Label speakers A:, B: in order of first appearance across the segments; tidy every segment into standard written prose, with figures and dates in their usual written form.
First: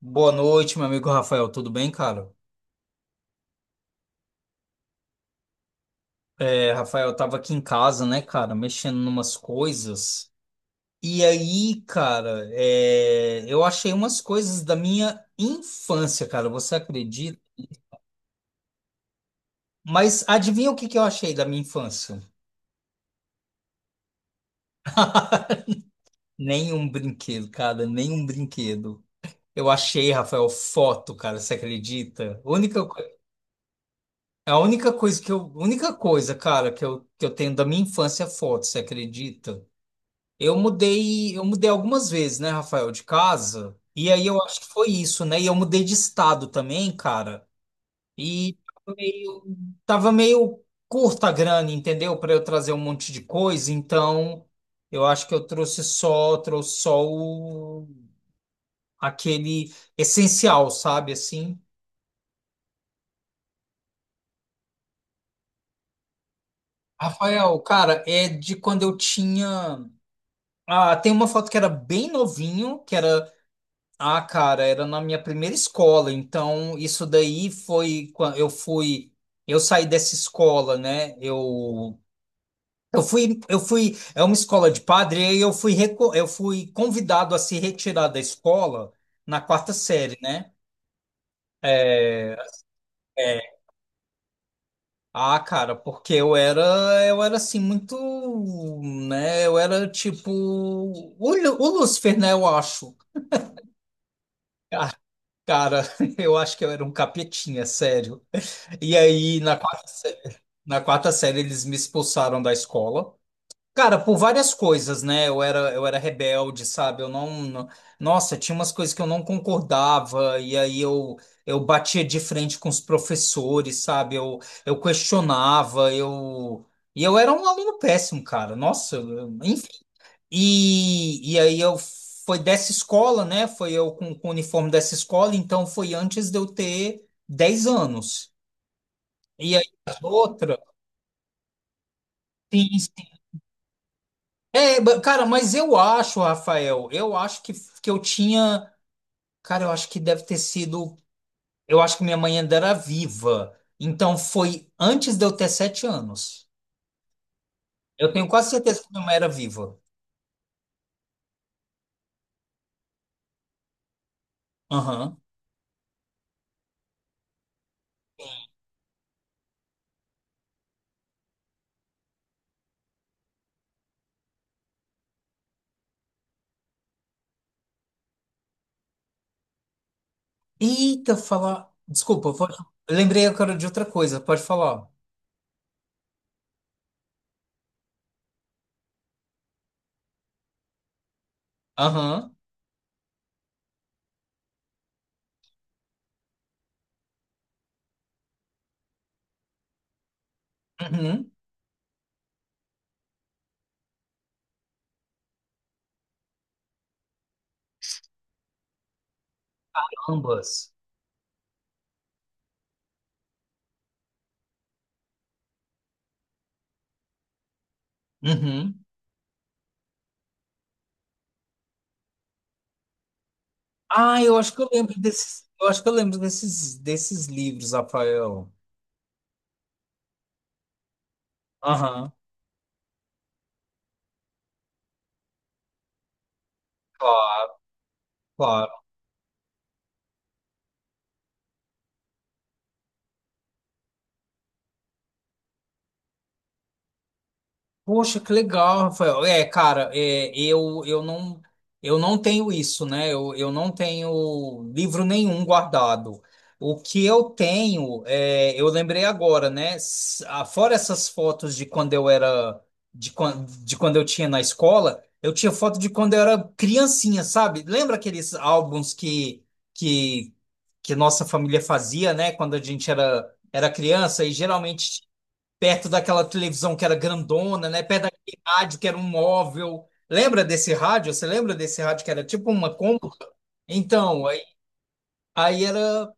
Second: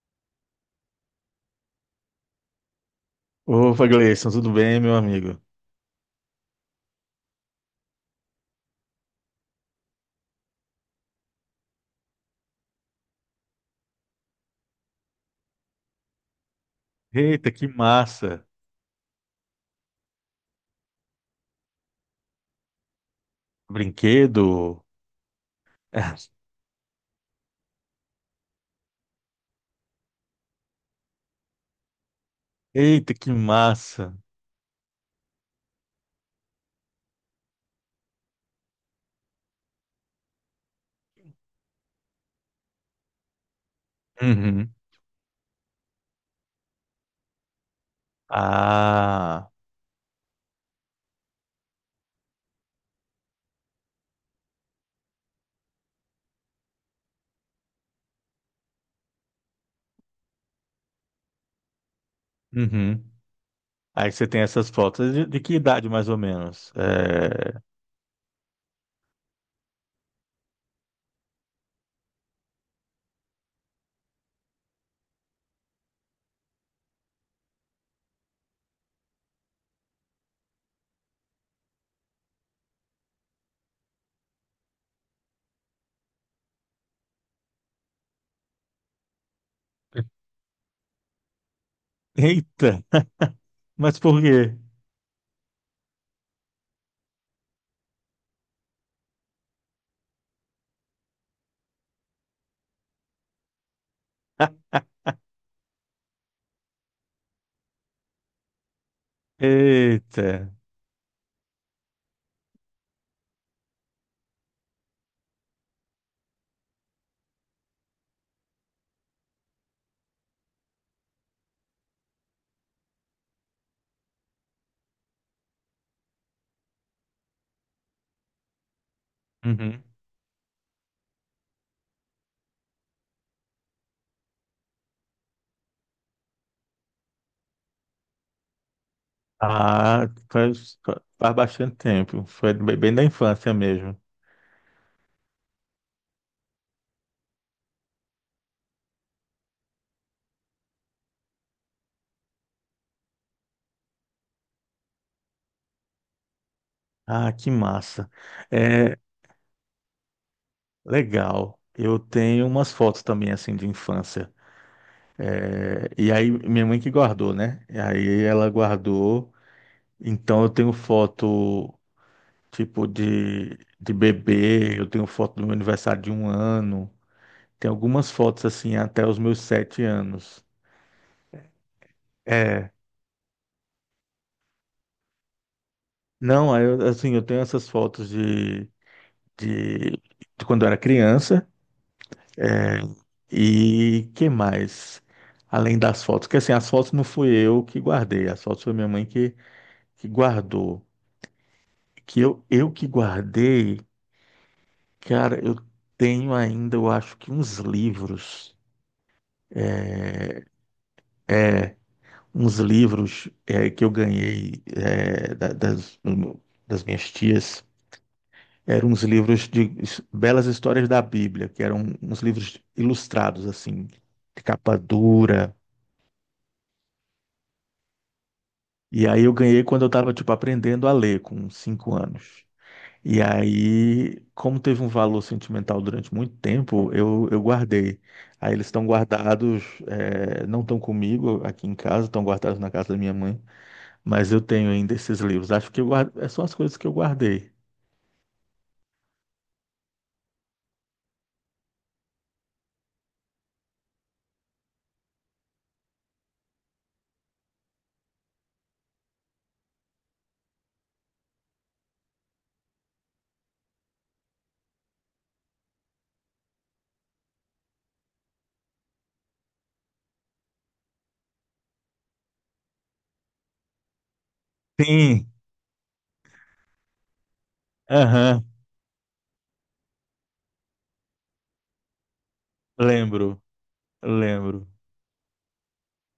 A: Boa noite, meu amigo Rafael. Tudo bem, cara?
B: Opa, Gleison, tudo bem, meu amigo?
A: É, Rafael, eu tava aqui em casa, né, cara, mexendo numas coisas. E aí, cara, eu achei umas coisas da minha infância, cara. Você acredita?
B: Eita, que massa!
A: Mas adivinha o que que eu achei da minha infância?
B: Brinquedo?
A: Nenhum brinquedo, cara, nenhum brinquedo. Eu achei, Rafael, foto, cara. Você acredita? A Única, co-
B: Eita, que massa!
A: a única coisa que eu, única coisa, cara, que eu tenho da minha infância é foto. Você acredita? Eu mudei algumas vezes, né, Rafael, de casa. E aí eu acho que
B: Uhum.
A: foi isso, né? E eu mudei de estado também, cara. E tava meio,
B: Ah,
A: tava meio curta a grana, entendeu? Para eu trazer um monte de coisa. Então, eu acho que eu trouxe só aquele essencial, sabe? Assim.
B: uhum. Aí você tem essas fotos. De que idade, mais ou menos?
A: Rafael, cara, é de quando eu tinha. Ah, tem uma foto que era bem novinho, que era Ah, cara, era na minha primeira escola, então isso daí foi quando eu saí dessa escola, né? É uma escola de padre, e aí eu fui convidado a se retirar da escola na quarta série, né? É,
B: Eita,
A: é.
B: mas por quê?
A: Cara, porque eu era assim muito, né? Eu era tipo o Lúcifer, né? Eu acho. Cara, eu acho que eu era um capetinha, sério. E aí na quarta
B: Eita.
A: Na quarta série, eles me expulsaram da escola. Cara, por várias coisas, né? Eu era rebelde, sabe? Eu não, não- Nossa, tinha umas coisas que eu não concordava, e aí eu batia de frente com os professores, sabe? Eu questionava, eu. E eu era um aluno péssimo, cara. Nossa, enfim.
B: Uhum.
A: E aí eu. Foi dessa escola, né? Foi eu com o uniforme dessa escola, então foi antes de eu ter 10 anos. E aí as
B: Ah,
A: outras.
B: faz bastante tempo. Foi
A: Sim,
B: bem bem da infância mesmo.
A: Cara, mas eu acho, Rafael, eu acho que eu tinha. Cara, eu acho que deve ter sido. Eu acho que minha mãe ainda era viva. Então foi antes de eu ter 7 anos.
B: Ah, que
A: Eu
B: massa.
A: tenho quase certeza que
B: É,
A: minha mãe era viva.
B: legal. Eu tenho umas fotos também, assim, de infância.
A: Aham.
B: É, e aí, minha mãe que guardou, né? E aí ela guardou. Então, eu tenho foto, tipo, de bebê. Eu tenho foto do meu aniversário de 1 ano. Tem algumas fotos, assim, até os meus 7 anos.
A: Eita, falar. Desculpa, pode...
B: É.
A: eu lembrei agora de outra coisa, pode falar.
B: Não, aí assim, eu tenho essas fotos de, de quando eu era criança.
A: Aham.
B: E que mais? Além das fotos. Porque, assim, as fotos não fui eu que guardei. As fotos foi minha mãe que guardou,
A: Uhum.
B: que eu que guardei, cara, eu tenho ainda, eu acho que uns livros,
A: Ambas.
B: uns livros eh, que eu ganhei das minhas tias,
A: Uhum.
B: eram uns livros de belas histórias da Bíblia, que eram uns livros ilustrados, assim,
A: Ah, eu
B: de
A: acho que eu
B: capa
A: lembro desses.
B: dura.
A: Eu acho que eu lembro desses, desses livros, Rafael.
B: E aí eu ganhei quando eu estava, tipo, aprendendo a ler, com cinco
A: Aham.
B: anos. E aí, como teve um valor sentimental durante muito tempo, eu
A: Claro,
B: guardei. Aí eles
A: claro.
B: estão guardados, não estão comigo aqui em casa, estão guardados na casa da minha mãe, mas eu tenho ainda esses livros. Acho que eu guardo, é só as coisas que eu guardei.
A: Poxa, que legal, Rafael. É, cara, eu não tenho isso, né? Eu não tenho livro nenhum guardado. O que eu tenho, eu lembrei agora, né? Fora essas fotos de quando eu era, de quando eu tinha na escola, eu tinha foto de quando eu era criancinha, sabe? Lembra aqueles álbuns que, que nossa família fazia, né? Quando a gente era criança e geralmente
B: Sim,
A: perto daquela televisão que era grandona, né? Perto daquele
B: aham,
A: rádio que era um móvel. Lembra desse rádio? Você lembra desse rádio que era tipo uma cômoda?
B: lembro,
A: Então, aí,
B: lembro.
A: aí era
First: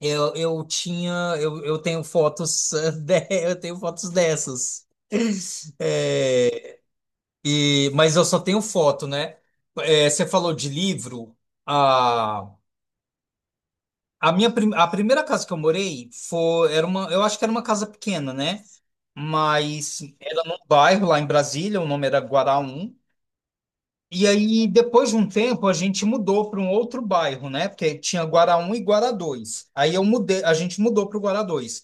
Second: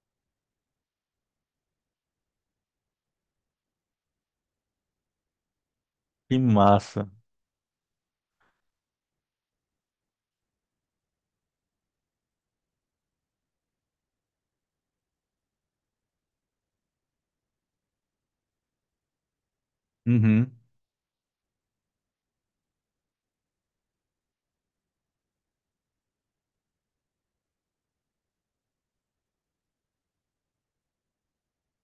A: eu tinha eu tenho fotos eu tenho fotos dessas.
B: Que
A: É,
B: massa.
A: e, mas eu só tenho foto, né? É, você falou de livro. A, a primeira casa que eu morei eu acho que era uma casa pequena, né? Mas era
B: Uhum,
A: num bairro lá em Brasília, o nome era Guaraum. E aí, depois de um tempo, a gente mudou para um outro bairro, né? Porque tinha Guará um e Guará dois. A gente mudou para o Guará dois.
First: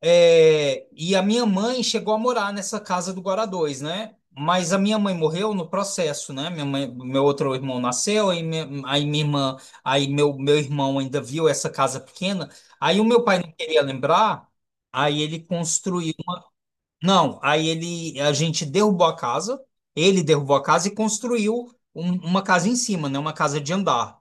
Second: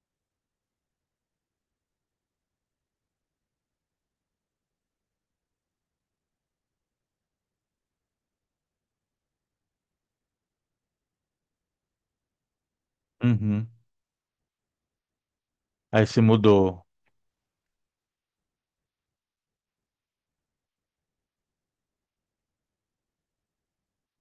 A: É, e a minha mãe chegou a morar nessa casa do Guará dois, né? Mas a minha mãe morreu no processo, né? Minha mãe, meu outro irmão nasceu, aí minha irmã, aí meu irmão ainda viu essa casa pequena. Aí o meu pai não
B: uhum.
A: queria lembrar, aí ele
B: Aí
A: construiu.
B: se mudou.
A: Não, a gente derrubou a casa, ele derrubou a casa e construiu uma casa em cima, né? Uma casa de andar.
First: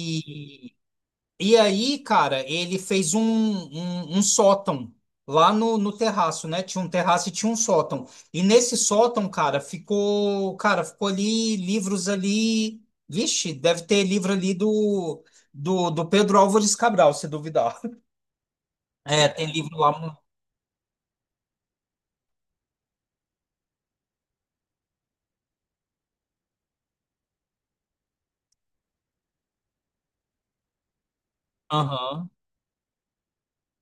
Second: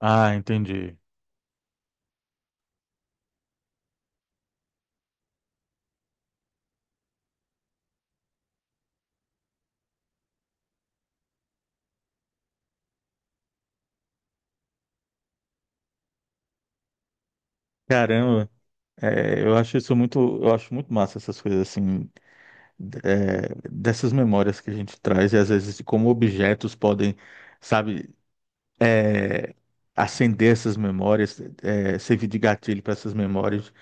B: Ah, entendi.
A: e aí, cara, ele fez um sótão lá no terraço, né? Tinha um terraço e tinha um sótão. E nesse sótão, cara, ficou ali livros ali. Vixe, deve ter livro ali do Pedro Álvares Cabral, se duvidar.
B: Caramba,
A: É,
B: é,
A: tem
B: eu
A: livro
B: acho isso
A: lá.
B: muito, eu acho muito massa essas coisas assim, é, dessas memórias que a gente traz e às vezes de como objetos podem, sabe, é, acender essas memórias, servir
A: Aham.
B: de gatilho para essas memórias.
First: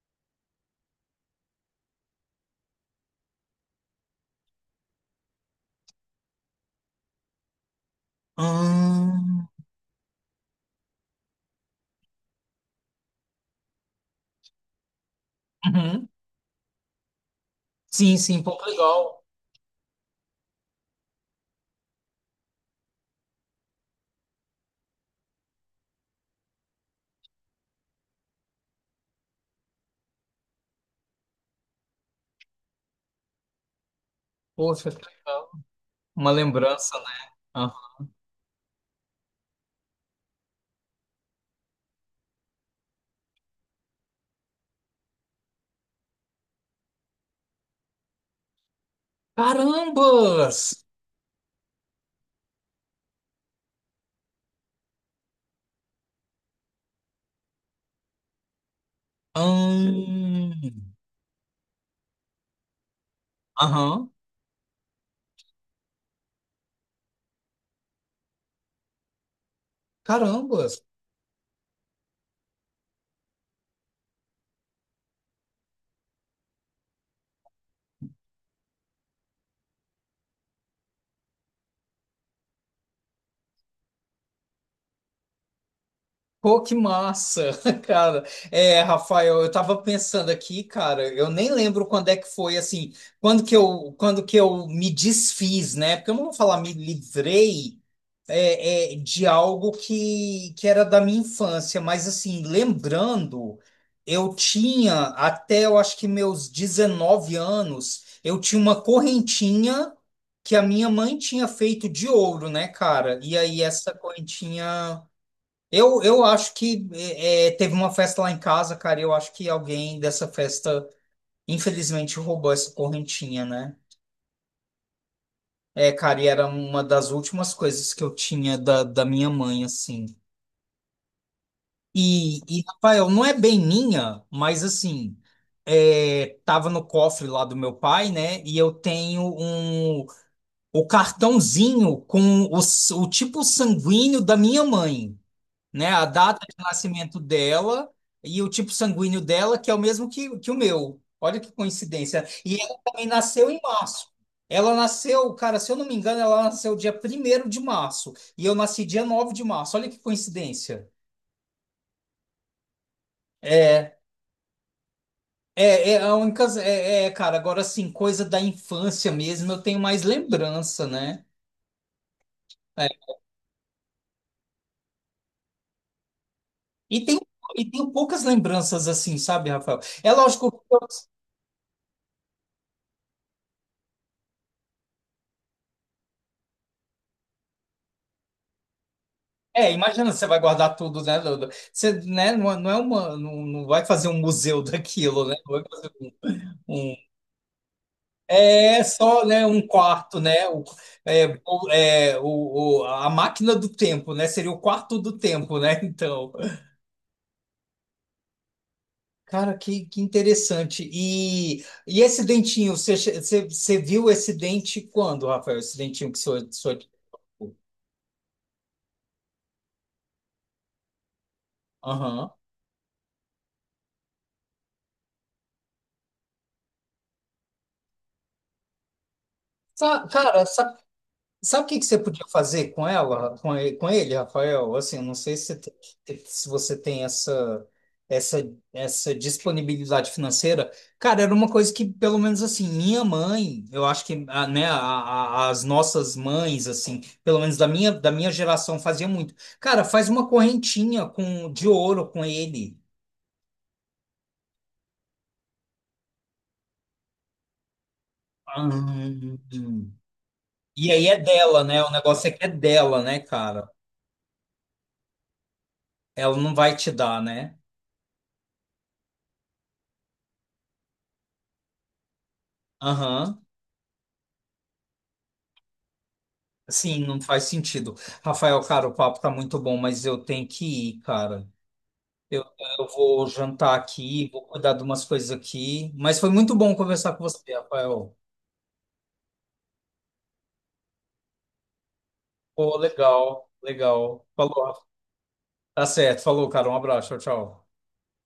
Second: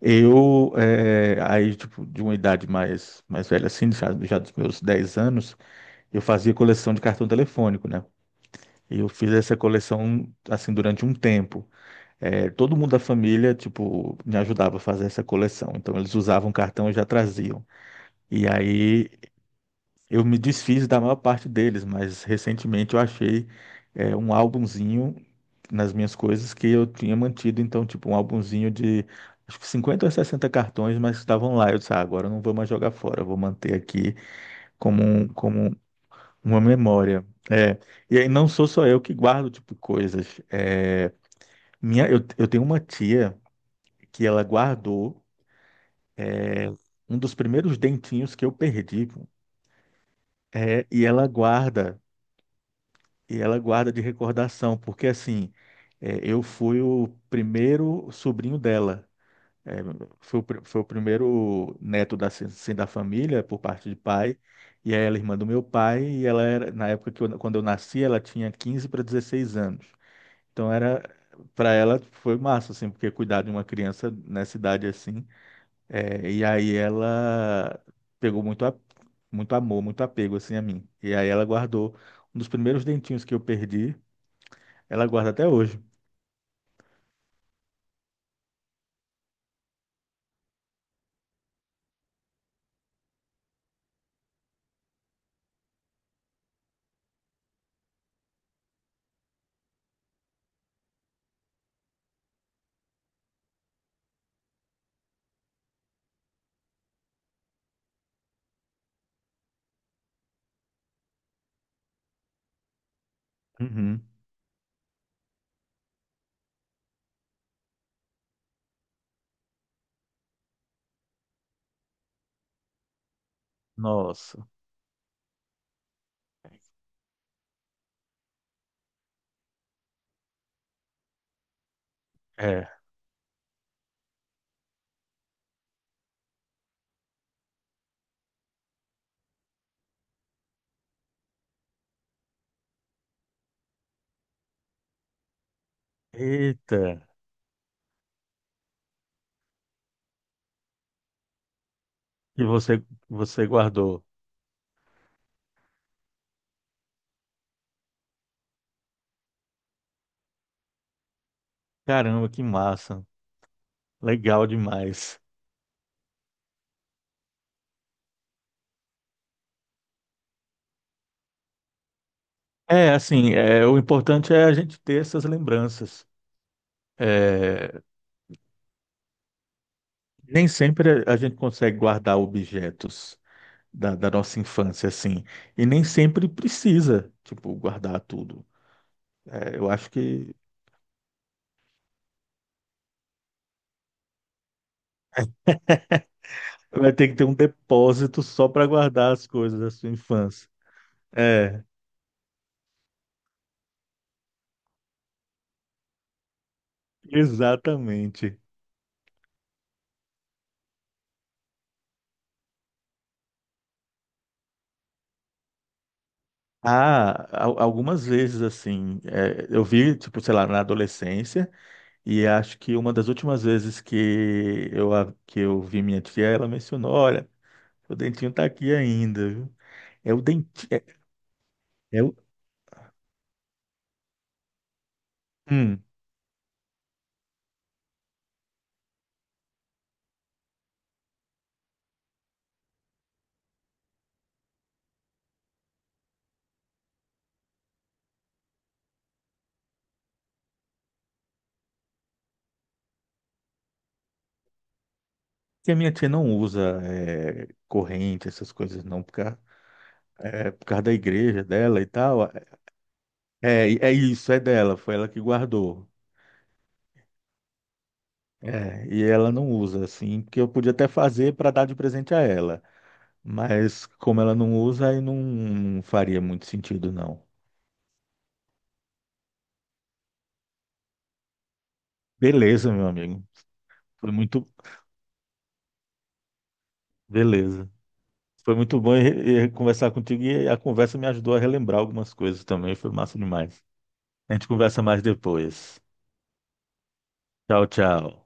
B: Eu, é, aí, tipo, de uma idade mais velha, assim, já dos meus 10 anos, eu fazia coleção de cartão telefônico, né? E eu fiz
A: Ahn.
B: essa coleção, assim, durante um tempo. É, todo mundo da família, tipo, me ajudava a fazer essa coleção. Então,
A: Uhum.
B: eles usavam cartão e já traziam.
A: Sim, sim,
B: E
A: pô, que
B: aí
A: legal.
B: eu me desfiz da maior parte deles, mas recentemente eu achei é, um álbumzinho nas minhas coisas que eu tinha mantido, então, tipo, um álbumzinho de acho que 50 ou 60 cartões, mas estavam lá. Eu disse, ah, agora eu não vou mais jogar fora, eu vou manter aqui
A: Poxa, que
B: como,
A: legal.
B: como
A: Uma
B: uma
A: lembrança,
B: memória.
A: né? Ah.
B: É, e aí não sou só eu que guardo, tipo, coisas. É, eu tenho uma tia que ela guardou um dos primeiros dentinhos que eu perdi,
A: Carambas!
B: é, e ela guarda. E ela guarda de recordação, porque assim, eu fui o primeiro sobrinho dela. Eh, foi o, pri-
A: Ahn.
B: foi o primeiro neto da, assim, da família, por parte de
A: Aham.
B: pai, e aí ela é irmã do meu pai, e ela era, na época que eu, quando eu nasci, ela tinha 15 para 16 anos. Então
A: Carambas!
B: era, para ela foi massa, assim, porque cuidar de uma criança nessa idade assim, e aí ela pegou muito, muito amor, muito apego, assim, a mim. E aí ela guardou um dos primeiros dentinhos que eu perdi, ela guarda até hoje.
A: Pô, que massa, cara. É, Rafael, eu tava pensando aqui, cara, eu nem lembro quando é que foi, assim, quando que eu me desfiz, né? Porque eu não vou falar me livrei, de algo que era da minha infância, mas assim, lembrando, eu tinha até eu acho que meus 19 anos, eu tinha uma correntinha que a minha mãe tinha feito de ouro, né, cara? E aí essa
B: Uhum.
A: correntinha. Eu acho que teve uma festa lá em casa, cara, e eu acho que alguém dessa festa, infelizmente, roubou essa correntinha, né?
B: Nossa.
A: É, cara, e era uma das últimas coisas que eu tinha da minha mãe, assim.
B: É.
A: Rafael, não é bem minha, mas assim, tava no cofre lá do meu pai, né? E eu tenho o cartãozinho com o tipo sanguíneo da minha mãe, né? A data de
B: Eita.
A: nascimento dela e o tipo sanguíneo dela, que é o mesmo que o meu. Olha que coincidência.
B: E
A: E ela
B: você,
A: também
B: você
A: nasceu em
B: guardou.
A: março. Ela nasceu, cara, se eu não me engano, ela nasceu dia 1º de março. E eu nasci dia 9 de março. Olha que coincidência.
B: Caramba, que massa.
A: É,
B: Legal demais.
A: É. É a única. Cara, agora assim, coisa da infância mesmo, eu tenho mais lembrança, né? É.
B: É, assim, é, o importante é a gente ter essas lembranças.
A: E tem e
B: É,
A: tenho poucas lembranças assim, sabe, Rafael? É
B: nem
A: lógico que.
B: sempre a gente consegue guardar objetos da nossa infância, assim. E nem sempre precisa, tipo, guardar tudo. É, eu
A: É,
B: acho
A: imagina, você
B: que
A: vai guardar tudo, né? Duda? Você, né, não, não é uma. Não, não vai fazer um museu daquilo, né?
B: vai
A: Um-
B: ter que ter um depósito só para
A: é
B: guardar
A: só,
B: as
A: né,
B: coisas
A: um
B: da sua
A: quarto, né?
B: infância.
A: O, é,
B: É,
A: o, é, o- a máquina do tempo, né? Seria o quarto do tempo, né? Então.
B: exatamente.
A: Cara, que interessante. E esse dentinho, você viu esse dente quando, Rafael? Esse dentinho que sou, sou...
B: Ah, algumas vezes assim, é, eu vi, tipo, sei lá, na adolescência, e
A: Aham.
B: acho que uma das últimas vezes que eu vi minha tia, ela mencionou, olha, o dentinho tá aqui ainda, viu? É o
A: Cara,
B: dentinho,
A: sabe o que que você
B: é o...
A: podia fazer com ele, Rafael? Assim, não sei
B: Hum,
A: se você tem essa, essa disponibilidade financeira. Cara, era uma coisa que, pelo menos assim, minha mãe, eu acho que, né, as nossas mães, assim, pelo menos da minha geração, fazia muito. Cara, faz uma correntinha com, de ouro com ele.
B: que a minha tia não usa corrente, essas coisas não, por
A: Ahn.
B: causa, é, por causa
A: E
B: da
A: aí é
B: igreja
A: dela,
B: dela
A: né?
B: e
A: O
B: tal.
A: negócio é que é dela, né,
B: É,
A: cara?
B: é isso, é dela, foi ela que guardou.
A: Ela não vai te dar, né?
B: É, e ela não usa, assim, porque eu podia até fazer para dar de presente a ela.
A: Aham.
B: Mas como ela não usa, aí não faria muito sentido,
A: Sim, não
B: não.
A: faz sentido. Rafael, cara, o papo tá muito bom, mas eu tenho que ir, cara. Eu,
B: Beleza,
A: eu
B: meu amigo.
A: vou jantar
B: Foi
A: aqui, vou
B: muito.
A: cuidar de umas coisas aqui. Mas foi muito bom conversar com você,
B: Beleza.
A: Rafael.
B: Foi muito bom e conversar contigo e a conversa me ajudou a relembrar algumas coisas também.
A: Pô,
B: Foi massa
A: legal,
B: demais.
A: legal.
B: A gente
A: Falou, Rafa.
B: conversa mais depois.
A: Tá certo. Falou, cara. Um abraço. Tchau,
B: Tchau,
A: tchau.
B: tchau.